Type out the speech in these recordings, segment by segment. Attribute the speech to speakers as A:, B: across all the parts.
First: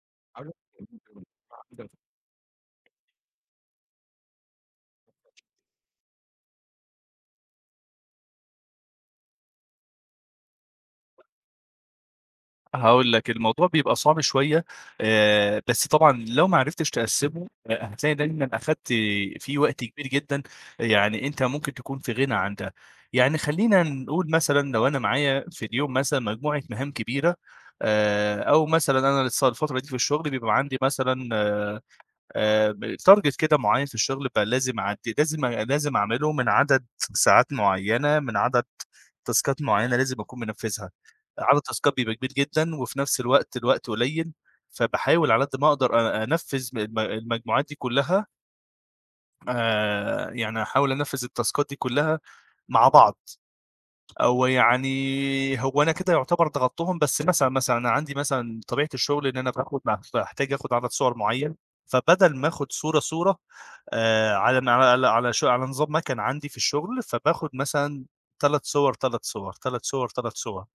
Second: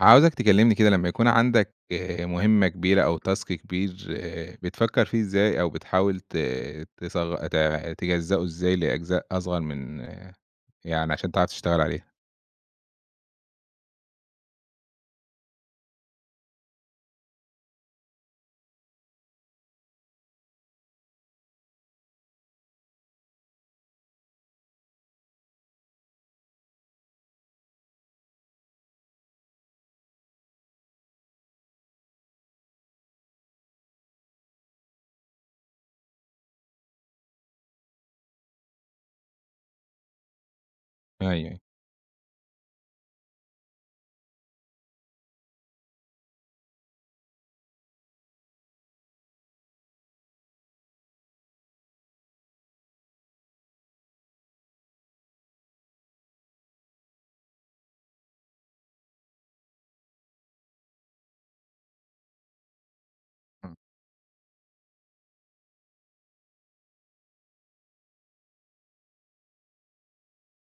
A: عاوزك تكلمني كده لمّا يكون عندك مهمة
B: [unintelligible]
A: كبيرة أو task كبير بتفكّر فيه إزاي أو بتحاول ت تصغ ت تجزّؤه إزاي لأجزاء أصغر من يعني عشان تعرف تشتغل عليه.
B: هاقول لك، الموضوع بيبقى صعب شوية آآ بس طبعًا لو ما عرفتش تقسّمه هتلاقي دايمًا أخَدت فيه وقت كبير جدًا، يعني أنت ممكن تكون في غِنى عن ده. يعني خلّينا نقول مثلًا لو أنا معايا في اليوم مثلًا مجموعة مهام كبيرة آآ أو مثلًا أنا الص الفترة دي في الشغل بيبقى عندي مثلًا آآ م target كده معيّن في الشغل بقى لازم أعد لازم أ لازم أعمله من عدد ساعات معيّنة، من عدد تاسكات معيّنة لازم أكون منفِّذها،
A: أيوه،
B: عدد
A: أيوه.
B: تاسكات كبير جدًا وفي نفس الوقت الوقت قليّل، فباحاول على قد ما أقدر أ أنفِّذ م الم المجموعات دي كلّها آآ يعني أحاول أنفِّذ التاسكات دي كلّها مع بعض. أو يعني هو أنا كده يُعتبر ضغطتهم، بس مثلًا، مثلًا أنا عندي مثلًا طبيعة الشغل إن أنا باخد م باحتاج آخد عدد صور معيّن، فبدل ما آخد صورة، صورة
A: امم.
B: آآ، على م على على ش على نظام مَكَن عندي في الشغل، فباخد مثلًا 3 صُوَر، 3 صُوَر، 3 صُوَر، 3 صُوَر،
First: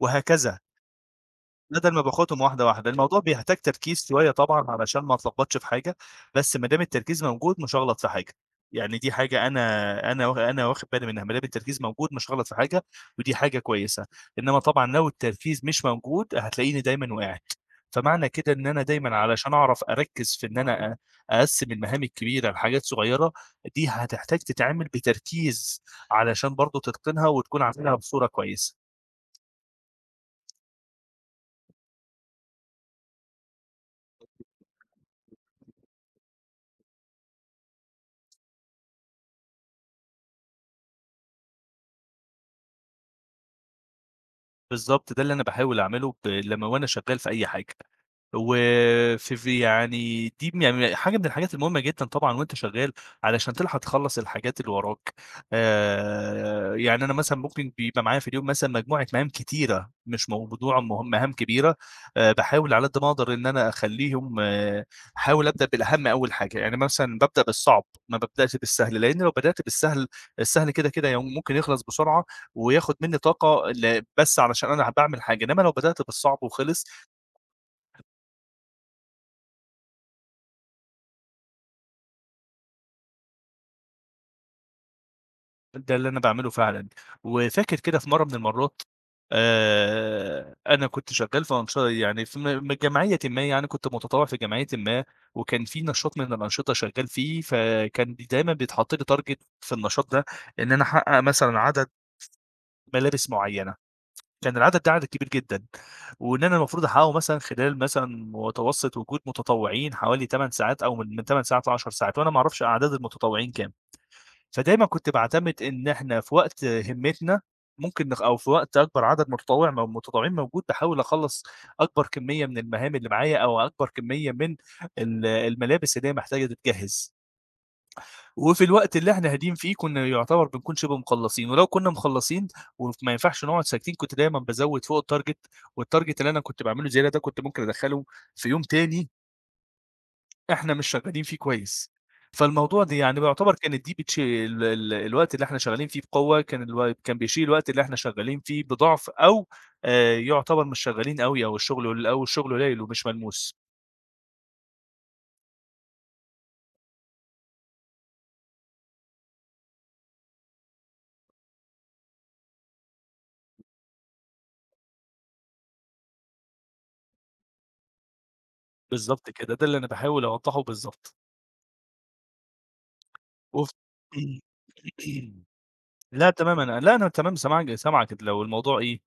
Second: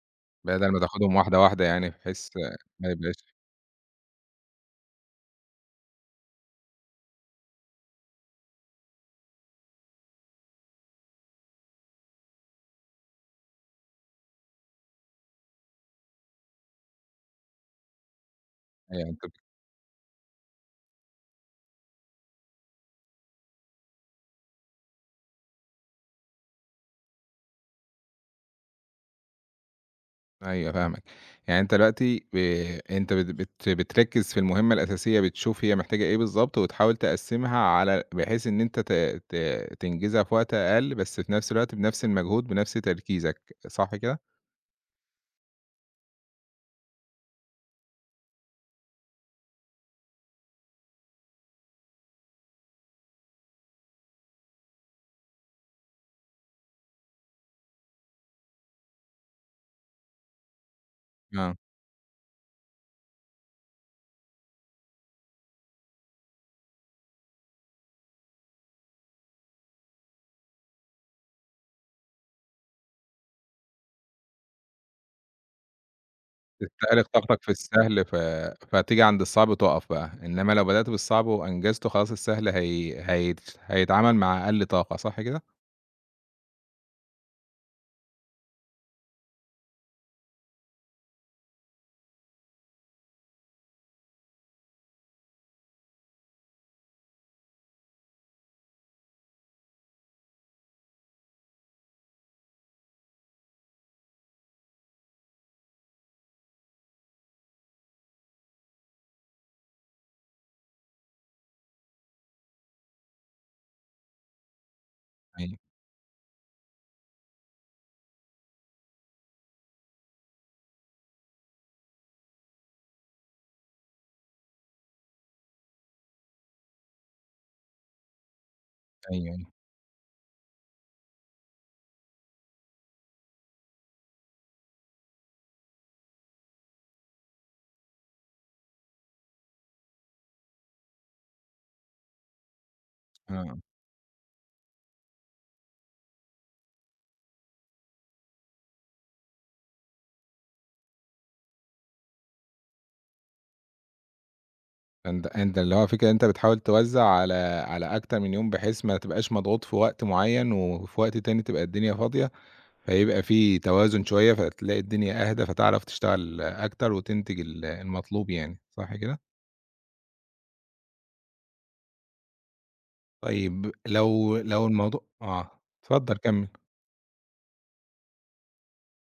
B: وَهكذا.
A: بَدَل ما تاخدهم واحدة، واحدة يعني
B: بَدَل ما
A: بحيث
B: باخدهم واحدة،
A: ما
B: واحدة، الموضوع
A: يبقاش
B: بيحتاج تركيز شوية طبعًا علشان ما أتلخبطش في حاجة، بس ما دام التركيز موجود مش هاغلط في حاجة، يعني دي حاجة أنا أنا واخ أنا واخد بالي منها، ما دام التركيز موجود مش هاغلط في حاجة ودي حاجة كويسة، إنّما طبعًا لو التركيز مش موجود هتلاقيني دايمًا وقعت. فمعنى كده إن أنا
A: أيوه،
B: دايمًا
A: منطقي.
B: علشان أعرف أركّز في إن أنا أ أقسّم المهام الكبيرة لحاجات صغيّرة، دي هتحتاج تتعمل بتركيز علشان برضه تتقِنها وتكون عاملها بصورة كويسة.
A: أيوه، فاهمك، يعني أنت دلوقتي ب أنت بت بت بتركّز في المهمة الأساسية، بتشوف هي محتاجة إيه بالضبط، وتحاول تقسّمها على بحيث إن أنت ت ت تنجزها في وقت أقل، بس في نفس الوقت، بنفس المجهود، بنفس تركيزك، صح كده؟
B: بالضبط، ده اللي أنا باحاول أعمله ب لمّا وأنا شغال في أي حاجة، وف في يعني دي م ي ي حاجة من الحاجات المهمة جدًا طبعًا وأنت شغال، علشان تلحق تخلّص الحاجات اللي وراك، آآ، يعني أنا مثلًا ممكن بيبقى معايا في اليوم مثلًا مجموعة مهام كتيرة، مش موضوع مه مهام
A: آه.
B: كبيرة، باحاول على قد ما أقدر إن أنا أخلّيهم أحاول أبدأ بالأهم أول حاجة، يعني مثلًا بابدأ بالصعب، ما بابدأش بالسهل، لأن لو بدأت بالسهل، السهل كده، كده يم ممكن يخلص بسرعة، وياخد مني طاقة ل بس علشان أنا ه باعمل حاجة، إنما لو بدأت بالصعب وخلص
A: تستهلك طاقتك في السهل، ف فتيجي عند الصعب تُقف بقى، إنمّا لو بدأت بالصعب وأنجزته، خلاص السهل هي هيت هيتعمل مع أقل طاقة، صح كده؟
B: ده اللي أنا باعمله فعلًا، وفاكر كده في مرّة من المرّات، آآ، أنا كنت شغال في أنش يعني في م م جمعيةٍ ما يعني، كنت متطوع في جمعيةٍ ما، وكان في نشاط من الأنشطة شغال فيه، فكان ب دايمًا بيتحطّ لي target في النشاط ده إن أنا أحقق مثلًا عدد، ملابس معيّنة، كان العدد ده عدد كبير جدًا، وإن أنا المفروض أحققه مثلًا خلال مثلًا متوسط وجود متطوعين حوالي 8 ساعات، أو من 8 ساعات ل10 ساعات، وأنا ما أعرفش أعداد المتطوعين كام، فدايمًا كنت
A: أيوه.
B: باعتمد إن إحنا في وقت همّتنا ممكن نخ أو في وقت أكبر عدد متطوع م متطوعين موجود، باحاول أخلّص أكبر كمية من المهام اللي معايا، أو أكبر كمية من ال الملابس اللي هي محتاجة تتجهز. وفي الوقت اللي إحنا
A: أيوه ،أيوه.
B: هاديين فيه، كنا يُعتبر بنكون شبه مخلّصين، ولو كنا مخلّصين، وف ما ينفعش نقعد ساكتين كنت دايمًا بازوّد فوق الtarget، والtarget اللي أنا كنت باعمله زيادة ده، كنت ممكن أدخّله في يوم تاني إحنا مش شغالين فيه كويس، فالموضوع ده يعني بيعتبر
A: آه.
B: كانت دي بتش ال ال الوقت اللي إحنا شغالين فيه بقوة كان الو كان بيشيل الوقت اللي إحنا شغالين فيه بضَعف أو آآ يعتبر مش شغالين أوي، أو الشغل أو الشغل قليل ومش ملموس.
A: أنت أنت اللي هو الفكرة أنت بتحاول توزّع على على أكتر من يوم بحيث ما تبقاش مضغوط في وقت معيّن وفي وقت تاني تبقى الدنيا فاضية، فيبقى في توازن شوية، فتلاقي الدنيا أهدى، فتعرف تشتغل أكتر وتنتج ال المطلوب يعني، صح كده؟
B: بالضبط كده، ده اللي أنا باحاول أوضحه، بالضبط. وف
A: طيب، لو لو الموضوع آه، اتفضل
B: لا
A: كَمِل.
B: تمام، أنا لا أنا تمام، سمعاك سامعك، لو الموضوع إيه؟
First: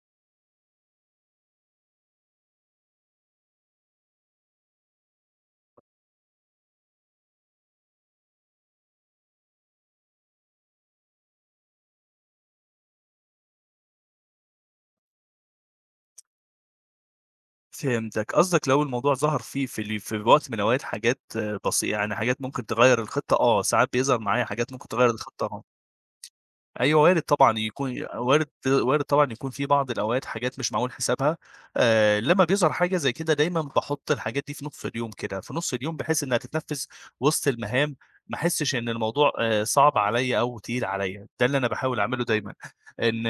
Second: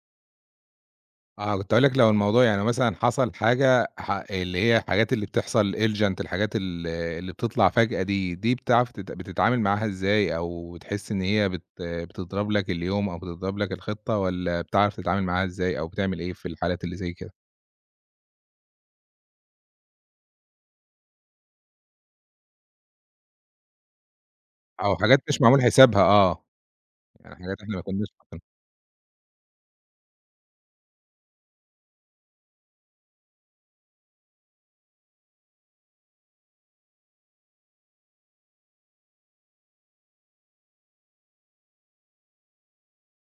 A: آه، كنت هاقول لك لو الموضوع يعني مثلًا حصل حاجة ح اللي هي الحاجات اللي بتحصل Elegant الحاجات ال اللي بتطلع فجأة دي، دي بتعرف ت بتتعامل معاها إزاي؟ أو بتحس إن هي بت بتضرب لك اليوم أو بتضرب لك الخطة والَّا بتعرف تتعامل معاها إزاي أو بتعمل إيه في الحالات اللي زي كده؟
B: فهمتك، قصدك لو الموضوع ظَهَر فيه في ال في وقت من الوقت حاجات بسي يعني حاجات ممكن تغيّر الخطة آه، ساعات بيظهر معايا حاجات ممكن
A: أو
B: تغيّر
A: حاجات مش
B: الخطة
A: معمول
B: آه.
A: حسابها، آه.
B: أيوه، وارد
A: يعني
B: طبعًا
A: حاجات إحنا ما
B: يكون
A: كناش [unintelligible]
B: وارد وارد طبعًا يكون في بعض الأوقات حاجات مش معمول حسابها، آآ، لمّا بيظهر حاجة زي كده دايمًا باحُطّ الحاجات دي في نُصّ اليوم كده، في نُصّ اليوم بحيث إنها تتنفّذ وسط المهام، ما أحسِّش إن الموضوع آآ صعب عليَّ أو تقيل عليَّ، ده اللي أنا باحاول أعمله دايمًا. إن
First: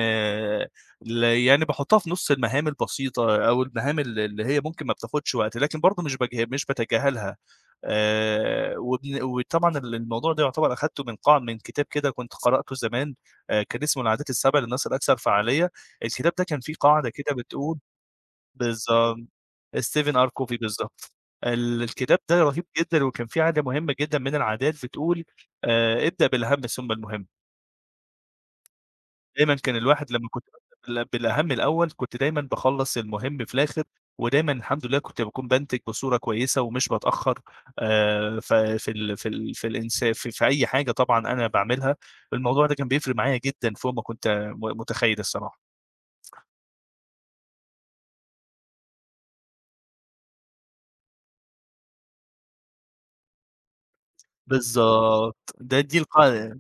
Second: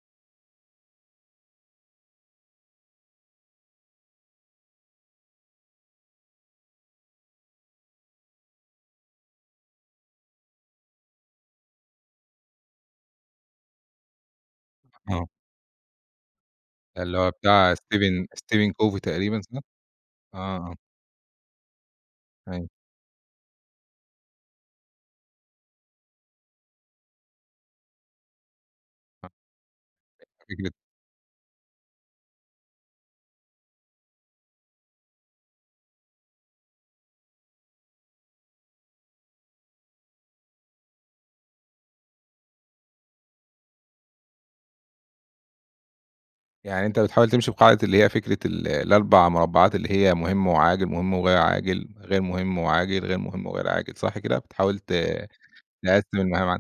B: ل يعني باحُطّها في نُصّ المهام البسيطة أو المهام ال اللي هي ممكن ما بتاخدش وقت، لكن برضه مش باجه مش باتجاهلها، آآ، وبن وطبعًا ال الموضوع ده يعتبر أخدته من قاع من كتاب كده كنت قرأته زمان، آآ كان اسمه العادات السَبع للناس الأكثر
A: آه.
B: فعّالية، الكتاب ده كان فيه قاعدة
A: اللي هو
B: كده
A: بتاع
B: بتقول
A: ستيفن ستيفن كوفي
B: بالضبط.
A: تقريبًا صح؟
B: ستيفن
A: آه،
B: أركوفي
A: آه.
B: بالضبط. ال الكتاب ده رهيب
A: أيوه.
B: جدًا، وكان فيه عادة مهمة جدًا من العادات بتقول، آآ ابدأ بالأهم ثم المهم.
A: أ أ
B: دايمًا كان الواحد لمّا كنت
A: أ [unintelligible]
B: بابدأ بال بالأهم الأول كنت دايمًا باخلص المهم في الآخر ودايمًا الحمد لله كنت باكون بانتِج بصورة كويسة ومش باتأخر، آآ ف في ال في ال في الإنسا ف في أي حاجة طبعًا أنا باعملها، الموضوع ده كان بيفرق معايا جدًا فوق ما كنت م متخيّل الصراحة.
A: يعني أنت بتحاول تمشي بقاعدة اللي هي فكرة ال اللي ال4 مربّعات اللي هي مهم وعاجل، مهم وغير عاجل، غير مهم وعاجل، غير مهم وغير عاجل، صح كده بتحاول ت
B: بالضبط، ده دي
A: تقسّم
B: القاع
A: المَهام
B: ال
A: عن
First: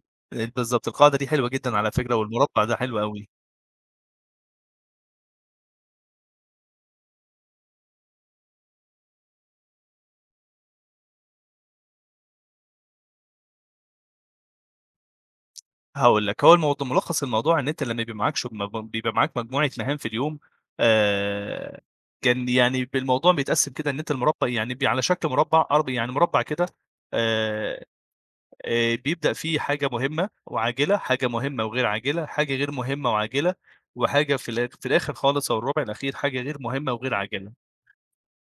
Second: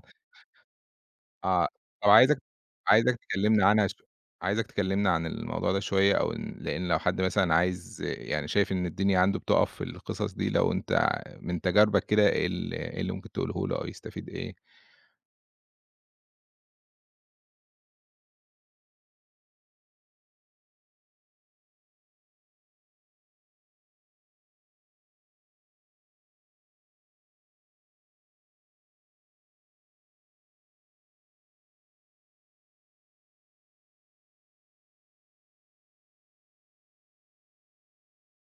B: بالضبط، القاعدة دي حلوة
A: آه.
B: جدًا على
A: طَب
B: فكرة،
A: عايزك
B: والمربّع ده حلو
A: عايزك
B: أوي.
A: تكلّمني عنها شو عايزك تكلّمني عن الموضوع ده شوية أو إن لإن لو حد مثلًا عايز يعني شايف إن الدنيا عنده بتقف في القصص دي لو أنت ع من تجاربك كده إيه ال إيه اللي ممكن تقوله له أو يستفيد إيه؟
B: هاقول لك هو الموض مُلخّص الموضوع إن أنت لمّا يبقى معاك شُ ما بم بيبقى معاك مجموعة مَهام في اليوم آآ كان يعني ب الموضوع بيتقسّم كده إن أنت المربّع يعني بي على شكل مربّع أرب يعني مربّع كده. آآ آآ بيبدأ فيه حاجة مُهمّة وعاجلة، حاجة مُهمّة وغير عاجلة، حاجة غير مُهمّة وعاجلة وحاجة في الآخ في الآخِر خالص أو الرُبع الأخير حاجة غير مُهمّة وغير عاجلة.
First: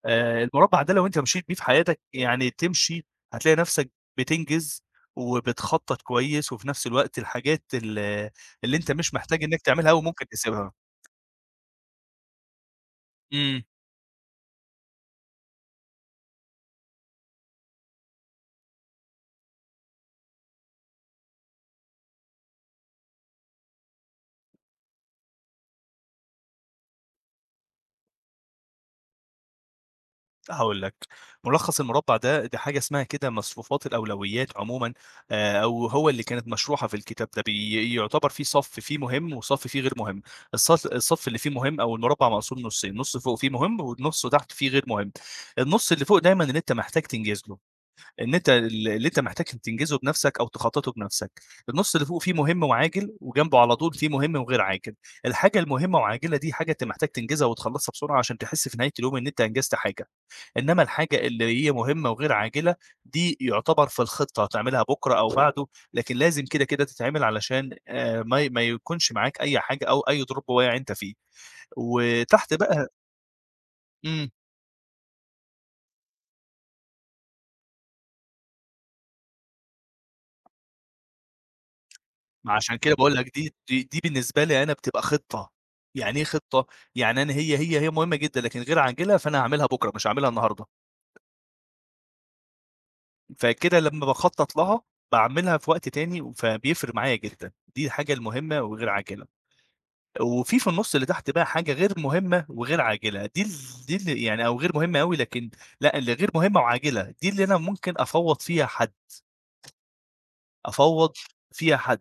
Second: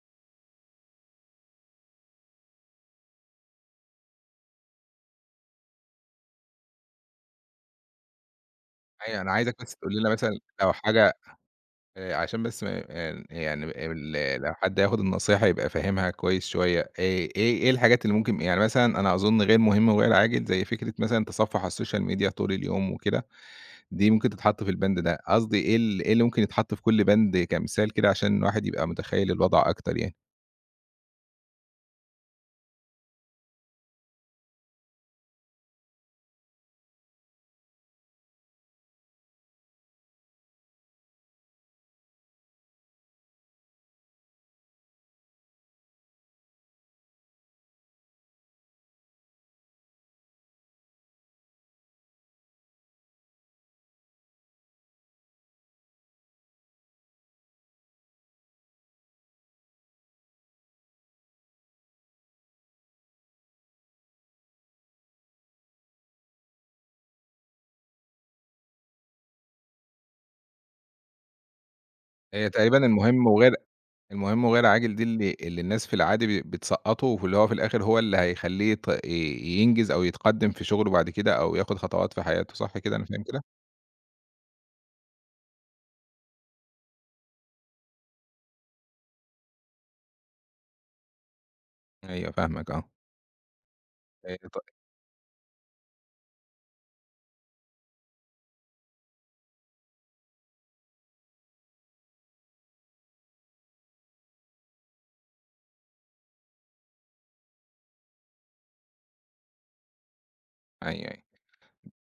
B: آآ المربع ده لو أنت مشيت بيه في حياتك يعني تمشي هتلاقي نَفْسك بتنجِز وبتخطط كويس وفي نَفْس الوقت الحاجات ال اللي أنت مش
A: أيوه أنا
B: محتاج
A: عايزك
B: إنّك
A: بس
B: تعملها
A: تقول
B: أوي
A: لنا
B: ممكن
A: مثلًا
B: تسيبها.
A: لو حاجة آآ عشان بس ما م إن
B: إمم.
A: يعني ب ال لو حد هياخُد النصيحة يبقى فاهمها كويس شوية. إيه إيه إيه الحاجات اللي ممكن م يعني مثلًا أنا أظُن غير مهم وغير عاجل، زي فكرة مثلًا تصفُّح على السوشيال ميديا طول اليوم وكده، دي ممكن تتحط في الباند ده قصدي إيه ال إيه اللي ممكن يتحط في كل باند كمثال كده عشان الواحد يبقى متخيّل الوضع أكتر يعني.
B: هاقول لك، ملخص المربع ده، دي حاجة اسمها كده مصفوفات الأولويات عمومًا، آآ، أو هو اللي كانت مشروحة في الكتاب ده، بي يُعتبر فيه صف فيه مهم، وصف فيه غير مهم، الص الصف اللي فيه مهم، أو المربع مقسوم نُصين، نُص فوق فيه مهم، ونُصه تحت فيه غير مهم، النُص اللي فوق دايمًا إن أنت محتاج تنجز له، إن أنت ال اللي أنت محتاج تنجزه بنفسك، أو تخططه بنفسك، النُص اللي فوق فيه مهم وعاجل، وجنبه على طول فيه مهم وغير عاجل، الحاجة المهمة وعاجلة دي حاجة أنت محتاج تنجزها وتخلصها بسرعة، عشان تحس في نهاية اليوم إن أنت أنجزت حاجة، إنما الحاجة اللي هي مهمة وغير عاجلة دي يُعتبر في الخطة هتعملها بكرة أو بعده، لكن لازم كده، كده تتعمل، علشان آآ، ما ي ما يكونش معاك أي حاجة أو أي drop واقع أنت وقية عندك فيه،
A: هي
B: وتحت
A: تقريبًا
B: بقى
A: المهم وغير
B: إمم.
A: المهم وغير عاجل دي، اللي اللي الناس في العادي ب بتسقّطه، واللي هو في الآخر هو اللي هيخلّي يت ي ينجز، أو يتقدم في شغله بعد كده، أو ياخد خطوات في
B: ما
A: حياته،
B: عشان
A: صح
B: كده
A: كده، أنا
B: باقول
A: فاهم
B: لك،
A: كده؟
B: دي دي دي بالنسبة لي أنا بتبقى خطة، يعني إيه خطة؟ يعني أنا هي هي هي مهمة جدًا، لكن غير عاجلة، فأنا هاعملها بكرة، مش هاعملها النهاردة.
A: أيوه فاهمك، آه.
B: فكده لمّا
A: إية
B: باخطَّط
A: ط
B: لها باعملها في وقت تاني فبيفرق معايا جدًا، دي الحاجة المهمة وغير عاجلة. وفيه في النُصّ اللي تحت بقى حاجة غير مهمة، وغير عاجلة، دي ال دي ال يعني أو غير مهمة أوي، لكن لأ الغير مهمة وعاجلة، دي اللي أنا ممكن أفوّض فيها حد.
A: أيوه،
B: أفوّض
A: أيوه.
B: فيها حد.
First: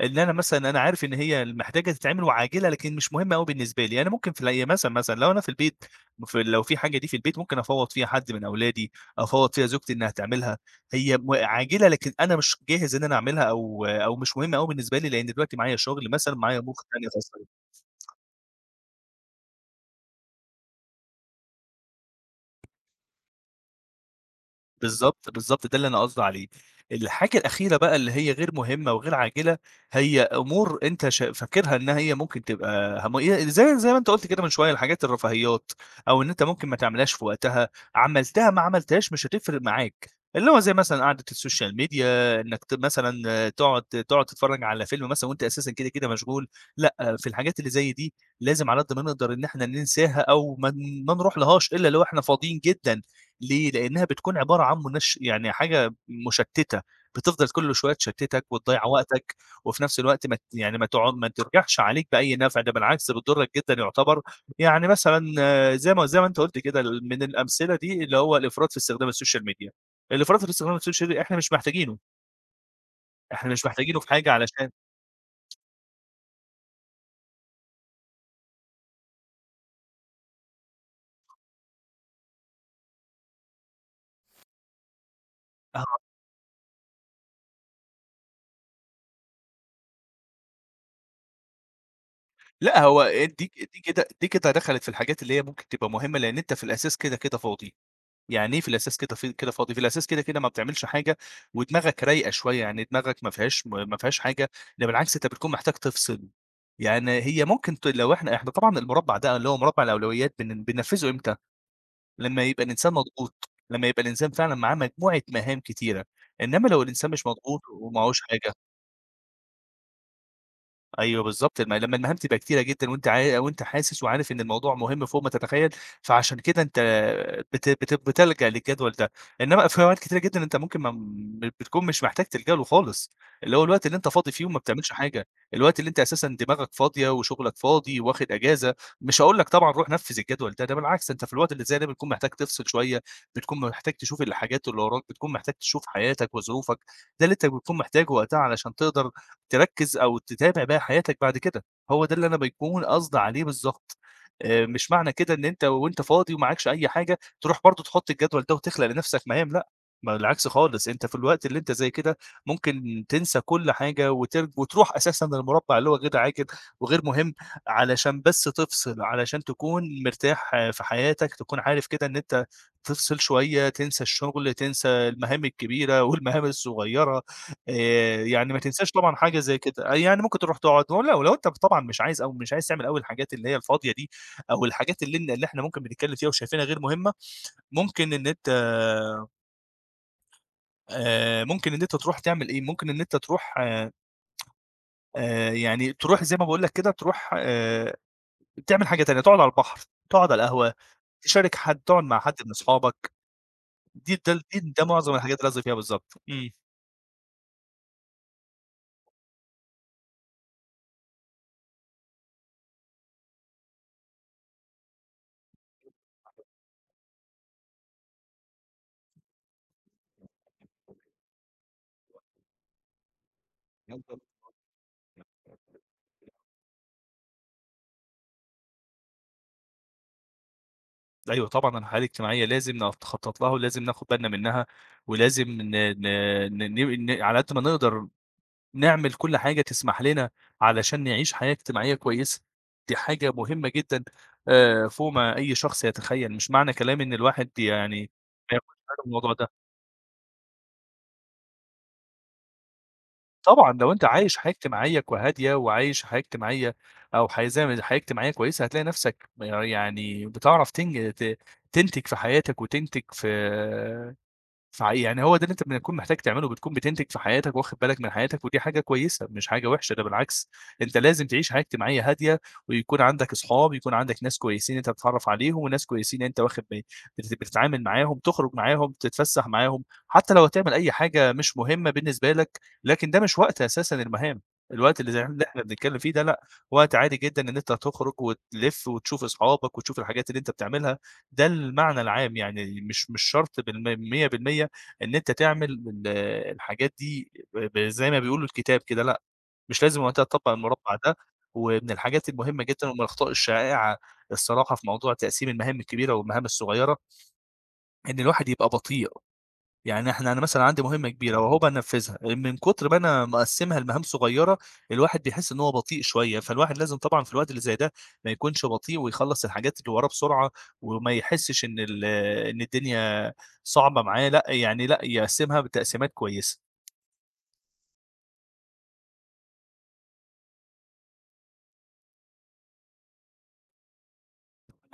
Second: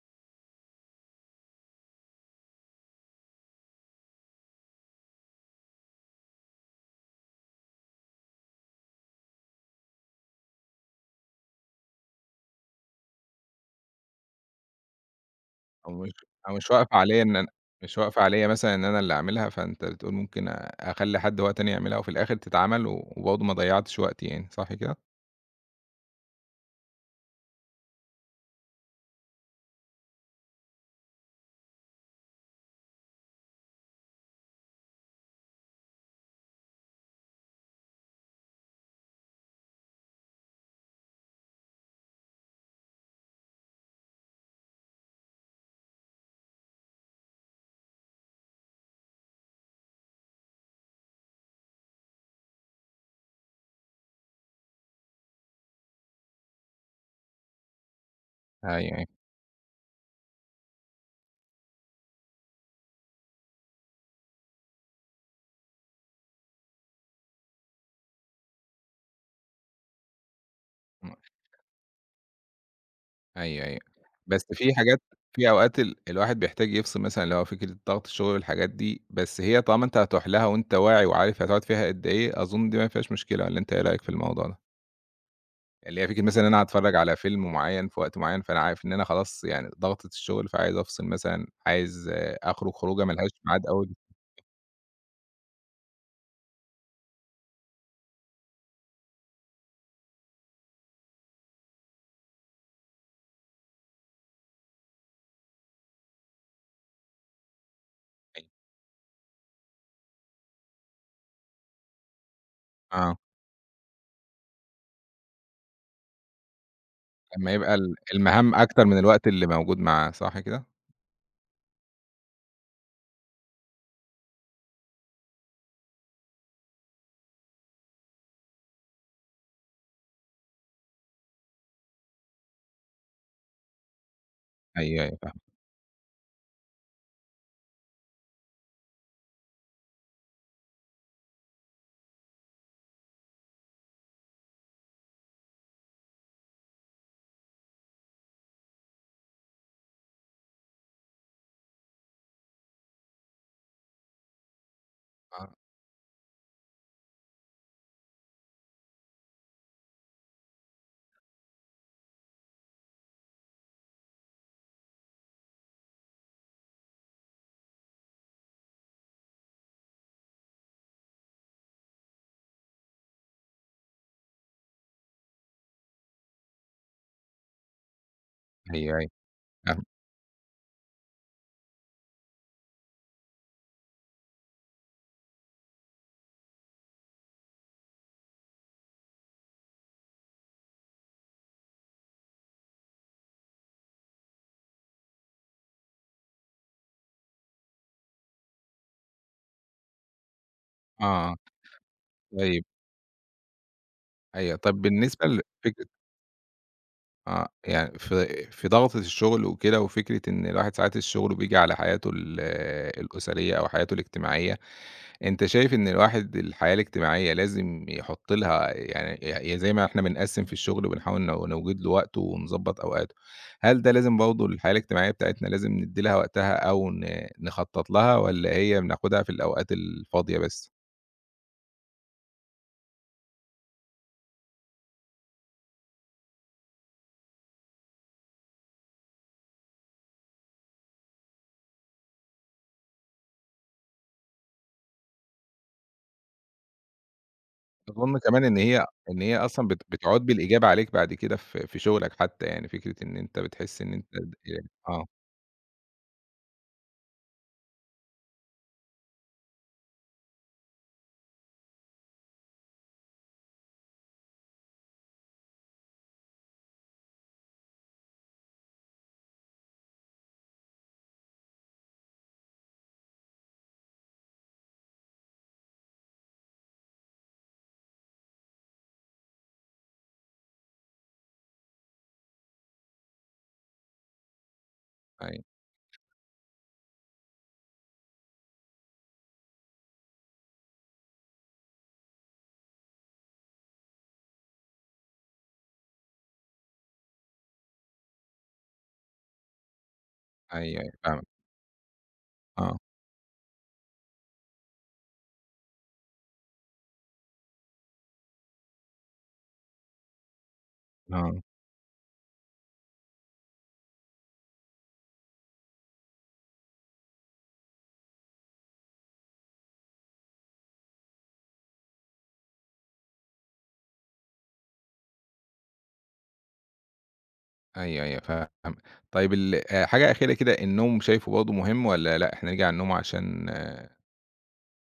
B: اللي أنا مثلًا أنا عارف إن هي ال محتاجة تتعمل وعاجلة لكن مش مهمة أوي بالنسبة لي، أنا ممكن في الي مثلًا، مثلًا لو أنا في البيت مف لو في حاجة دي في البيت ممكن أفوَّض فيها حد من أولادي، أفوَّض فيها زوجتي إنها تعملها، هي م عاجلة لكن أنا مش جاهز إن أنا أعملها، أو أو مش مهمة أوي بالنسبة لي، لأن دلوقتي معايا
A: أو
B: شغل
A: مش
B: مثلًا،
A: أو
B: معايا
A: مش واقفة عليِّ إن أنا مش
B: [unintelligible]
A: واقفة عليِّ مثلًا إن أنا اللي أعملها فأنت تقول ممكن أ أخلّى حد هو تاني يعملها وفي الآخر تتعمل و وبرده ما ضيعتش وقتي يعني، صح كده؟
B: بالضبط، بالضبط ده اللي أنا قصدي عليه. الحاجة الأخيرة بقى اللي هي غير مهمة وغير عاجلة، هي أمور أنت ش فاكرها إن هي ممكن تبقى هم آآ اللي زي زي ما أنت قُلت كده من شويّة الحاجات الرفاهيات، أو إن أنت ممكن ما تعملهاش في وقتها، عملتها ما عملتهاش مش هتفرق معاك، اللي هو زي مثلًا قعدة السوشيال ميديا إنك ت مثلًا تقعد تقعد تتفرّج على فيلم مثلًا وأنت أساسًا كده، كده مشغول، لأ، في الحاجات اللي زي دي لازم على قد ما نقدر إن إحنا ننساها أو ما ن ما نروحلهاش إلّا لو إحنا فاضيين جدًا، ليه؟ لأنها بتكون عبارة عن منش يعني حاجة مُشتِّتة بتفضل كُلّ شوية تشتِّتك
A: أيوه،
B: وتضيّع
A: أيوه.
B: وقتك، وفي نفس الوقت ما ت يعني ما تع ما ترجعش عليك بأي نفع، ده بالعكس بتضّرك جدًا يُعتبر، يعني مثلًا زي ما زي ما أنت قُلت كده من الأمثلة دي، اللي هو الإفراط في استخدام السوشيال ميديا. الإفراط في استخدام السوشيال ميديا
A: [unintelligible]
B: إحنا مش محتاجينُه. إحنا مش
A: أيوه أيوه.
B: محاجتينه في حاجة
A: بس
B: علشان
A: في حاجات في أوقات ال الواحد بيحتاج يفصل مثلًا اللي هو فكرة ضغط الشغل والحاجات دي، بس هي طالما أنت هتروح لها وأنت واعي وعارف هتقعد فيها قدّ إيه، أظن دي ما فيهاش مشكلة والّا أنت إيه رأيك في الموضوع ده؟
B: آه.
A: اللي هي فكرة مثلًا إن أنا هاتفرج على فيلم معيّن في وقت معيّن فأنا عارف إن أنا خلاص يعني ضغطة الشغل فعايز أفصل مثلًا، عايز أخرج
B: لأ،
A: خروجة
B: هو
A: ما لهاش
B: دي
A: معاد
B: دي
A: أوي
B: كده دي كده دخلت في الحاجات اللي هي ممكن تبقى مهمة، لأن أنت في الأساس كده، كده فاضي، يعني إيه في الأساس كده في كده فاضي، في الأساس كده، كده ما بتعملش حاجة، ودماغك رايقة شوية، يعني دماغك ما فيهاش ما ما فيهاش حاجة، ده بالعكس، أنت بتكون محتاج تفصل، يعني هي ممكن تل لو إحنا
A: أيوه.
B: إحنا طبعًا المربع ده، اللي هو مربع الأولويات، بن بننفذه إمتى؟ لمّا يبقى الإنسان
A: آه.
B: مضغوط، لمّا يبقى الإنسان فعلًا معاه مجموعة مهام كتيرة، إنما لو الإنسان مش
A: لمّا
B: مضغوط،
A: يبقى ال
B: ومعهوش حاجة؟
A: المهام أكتر من الوقت اللي موجود معاه، صح كده؟
B: أيوه بالضبط، لمّا لمّا المهام تبقى كتيرة جدًا وأنت عا وأنت حاسس وعارف إن الموضوع مهم فوق ما تتخيل، فعشان كده أنت بت بت بتلجأ للجدول ده. إنما في أوقات كتيرة جدًا أنت ممكن ما م بتكون مش محتاج تلجأ له خالص، اللي هو الوقت اللي أنت فاضي فيه وما بتعملش
A: أيوه، أيوه،
B: حاجة،
A: فاهمك.
B: الوقت اللي أنت أساسًا دماغك فاضية وشغلك فاضي واخد إجازة، مش هاقول لك طبعًا روح نفذ الجدول ده، ده بالعكس أنت في الوقت اللي زي ده بتكون محتاج تفصل شوية، بتكون محتاج تشوف الحاجات اللي وراك، بتكون محتاج تشوف حياتك وظروفك، ده اللي أنت بتكون محتاجه وقتها علشان تقدر تركّز أو تتابع باقى حياتك بعد كده، هو ده اللي أنا بيكون قصدي عليه بالضبط. آآ، مش معنى كده إن
A: آه.
B: أنت وأنت فاضي ومعكش أي حاجة تروح برضه تحط الجدول ده وتخلق لنَفْسك مهام لأ. بالعكس خالص، أنت في الوقت اللي أنت زَي كده ممكن تنسى كل حاجة وترج وتروح أساسًا للمربع اللي هو غير عاجل وغير مهم، علشان بس تفصل، علشان تكون مرتاح في حياتك، تكون عارف كده إن أنت تفصل شوية، تنسى الشغل، تنسى المهام الكبيرة، والمهام الصغيرة، آآ، يعني ما تنساش
A: أيوه، أيوه،
B: طبعًا حاجة زي
A: فاهمك.
B: كده، يعني ممكن تروح تقعد ولو لو أنت طبعًا مش عايز أو مش عايز تعمل أوي الحاجات اللي هي الفاضية دي، أو الحاجات اللي ن اللي إحنا ممكن بنتكلم فيها وشايفينها غير مهمة، ممكن إن أنت آآ، ممكن إن أنت تروح تعمل إيه؟ ممكن إن أنت تروح آآ، يعني تروح زي ما باقول لك كده تروح آآ، تعمل حاجة تانية تقعد على البحر، تقعد على القهوة،
A: آه.
B: تشارك حد، تقعد مع حد من
A: طيب.
B: صحابك. دي د
A: أيوه
B: دي
A: طَب
B: ده معظم
A: بالنسبة
B: الحاجات اللي قصدي فيها
A: لفكرة
B: بالضبط، إمم.
A: آه، يعني في في ضَغْطة الشُغل وكده وفكرة إن الواحد ساعات الشُغل بييجي على حياته ال الأُسرية أو حياته الاجتماعية. أنت شايف إن الواحد الحياة الاجتماعية لازم يحط لها يعني ي زي ما إحنا بنقسّم في الشُغل وبنحاول ن نوجِد له وقت ونضبّط أوقاته، هل ده لازم برضه الحياة الاجتماعية بتاعتنا لازم ندّي لها وقتها أو ن نخطّط لها والّا هي بناخُدها في الأوقات الفاضية بس؟
B: أيوه طبعًا، الحياة الاجتماعية لازم ن نخطّط لها ولازم ناخد بالنا منّها، ولازم ن ن ن ن ن على قد ما نقدر نعمل كل حاجة تسمح لنا علشان نعيش حياة اجتماعية كويسة. دي حاجة مهمة جدًا آآ فوق ما أي شخص يتخيّل، مش معنى كلامي إن الواحد يعني
A: أظُن كمان إن
B: فياخد
A: هي
B: باله من
A: إن
B: الموضوع
A: هي
B: ده.
A: أصلًا بت بتعود بالإيجاب عليك بعد كده في في شُغلك حتّى يعني فكرة إن أنت
B: طبعًا،
A: بتحس
B: لو
A: إن
B: أنت
A: أنت
B: عايش
A: بت
B: حياة اجتماعية
A: آه.
B: ك هادية وعايش حياة اجتماعية أو حي زي ما ي حياة اجتماعية كويسة، هتلاقي نَفْسك يعني بتعرف تنج ت تنتج في حياتك وتنتج في في عي يعني هو ده اللي أنت بتكون محتاج تعمله بتكون بتنتج في حياتك وواخد بالك من حياتك، ودي حاجة كويسة، مش حاجة وحشة، ده بالعكس، أنت لازم تعيش حياة اجتماعية هادية، ويكون عندك أصحاب، يكون عندك ناس كويسين أنت بتتعرّف عليهم، وناس كويسين أنت واخد با بت بتتعامل معاهم، تخرج معاهم، تتفَسّح معاهم، حتّى لو هتعمل أي حاجة مش مهمة بالنسبة لك، لكن ده مش وقت أساسًا المهام، الوقت اللي زي ما
A: أيوه.
B: ح إحنا بنتكلِّم فيه ده لأ، وقت عادي جدًا إن أنت تخرُج وتلِف وتشوف أصحابك وتشوف الحاجات اللي أنتَ بتعملها، ده المعنى العام يعني مش مش شرط بالم 100% إن أنت تعمل ال الحاجات دي ب ب زي ما بيقولوا الكتاب كده لأ، مش لازم وقتها تطبّق
A: أيوه، أيوه،
B: المُربّع ده،
A: فاهمك.
B: ومن الحاجات المهمة
A: آه.
B: جدًا ومن الأخطاء الشائعة الصراحة في موضوع تقسيم المهام الكبيرة والمهام الصغيرة إن الواحد يبقى بطيء. يعني إحنا أنا مثلًا عندي مهمة كبيرة
A: آه.
B: وهو بقى نفّذها آآ من كُتر ما أنا مقسّمها لمهام صغيرة، الواحد بيحس إن هو بطيء شوية، فالواحد لازم طبعًا في الوقت اللي زي ده ما يكونش بطيء ويخلّص الحاجات اللي وراه بسرعة وما يحسّش إن ال إن الدنيا صعبة معاه، لأ، يعني لأ يقسّمها بتقسيمات كويسة.
A: أيوه، أيوه، فاهم. طيب ال آآ حاجة أخيرة كده، النوم شايفه برضه مهم والّا لأ إحنا نيجي على النوم عشان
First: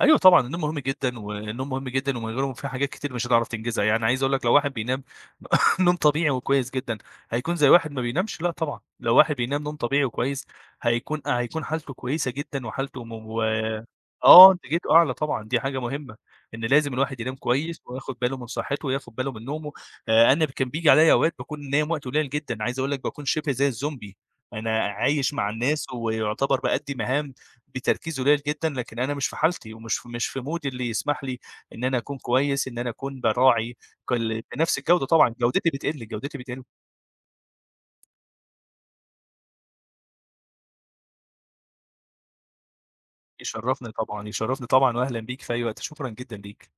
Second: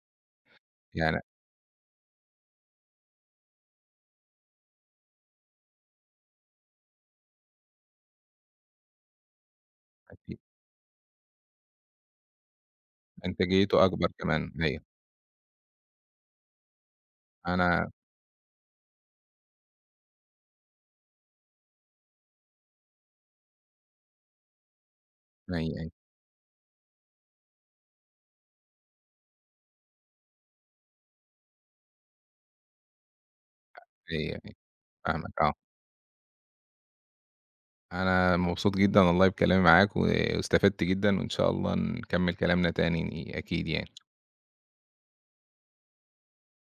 B: أيوه طبعًا، النوم مهم جدًا
A: يعني
B: والنوم مهم جدًا ومن غيره في حاجات كتير مش هتعرف تنجزها. يعني عايز أقول لك لو واحد بينام نوم طبيعي وكويس جدًا، هيكون زي واحد ما بينامش؟ لأ طبعًا. لو واحد بينام نوم طبيعي
A: أكي
B: وكويس، هيكون هيكون حالتُه كويسة جدًا وحالته مو
A: انتاجيّته أكبر
B: آه،
A: كمان، أيوه.
B: انتاجيته أعلى طبعًا دي حاجة مهمة. إن لازم الواحد ينام كويس
A: أنا
B: وياخد باله من صحّته، وياخد باله من نومه. آآ أنا كان بييجي عليّا أوقات باكون نايم وقت قليل جدًا، عايز أقول لك باكون شِبه زي الزومبي. أنا عايش مع
A: أيوه،
B: الناس
A: أيوه.
B: ويعتبر بأدّي مهام بتركيز قليّل جدًا، لكن أنا مش في حالتِي ومش مش في مودي اللي يسمح لي إن أنا أكون كويس، إن أنا أكون باراعي،
A: أ
B: كان
A: هي
B: ل
A: دي، أي
B: بنَفْس الجودة
A: فاهمك
B: طبعًا،
A: آه.
B: جودتي بتقل، جودتي بتقل.
A: أنا مبسوط جدًا والله بكلامي معاك واستفدت جدًا وإن شاء الله نكمِّل كلامنا تاني أكيد
B: يشرّفني
A: يعني.
B: طبعًا، يشرفني طبعًا وأهلًا بيك في أي وقت، شكرًا جدًا ليك.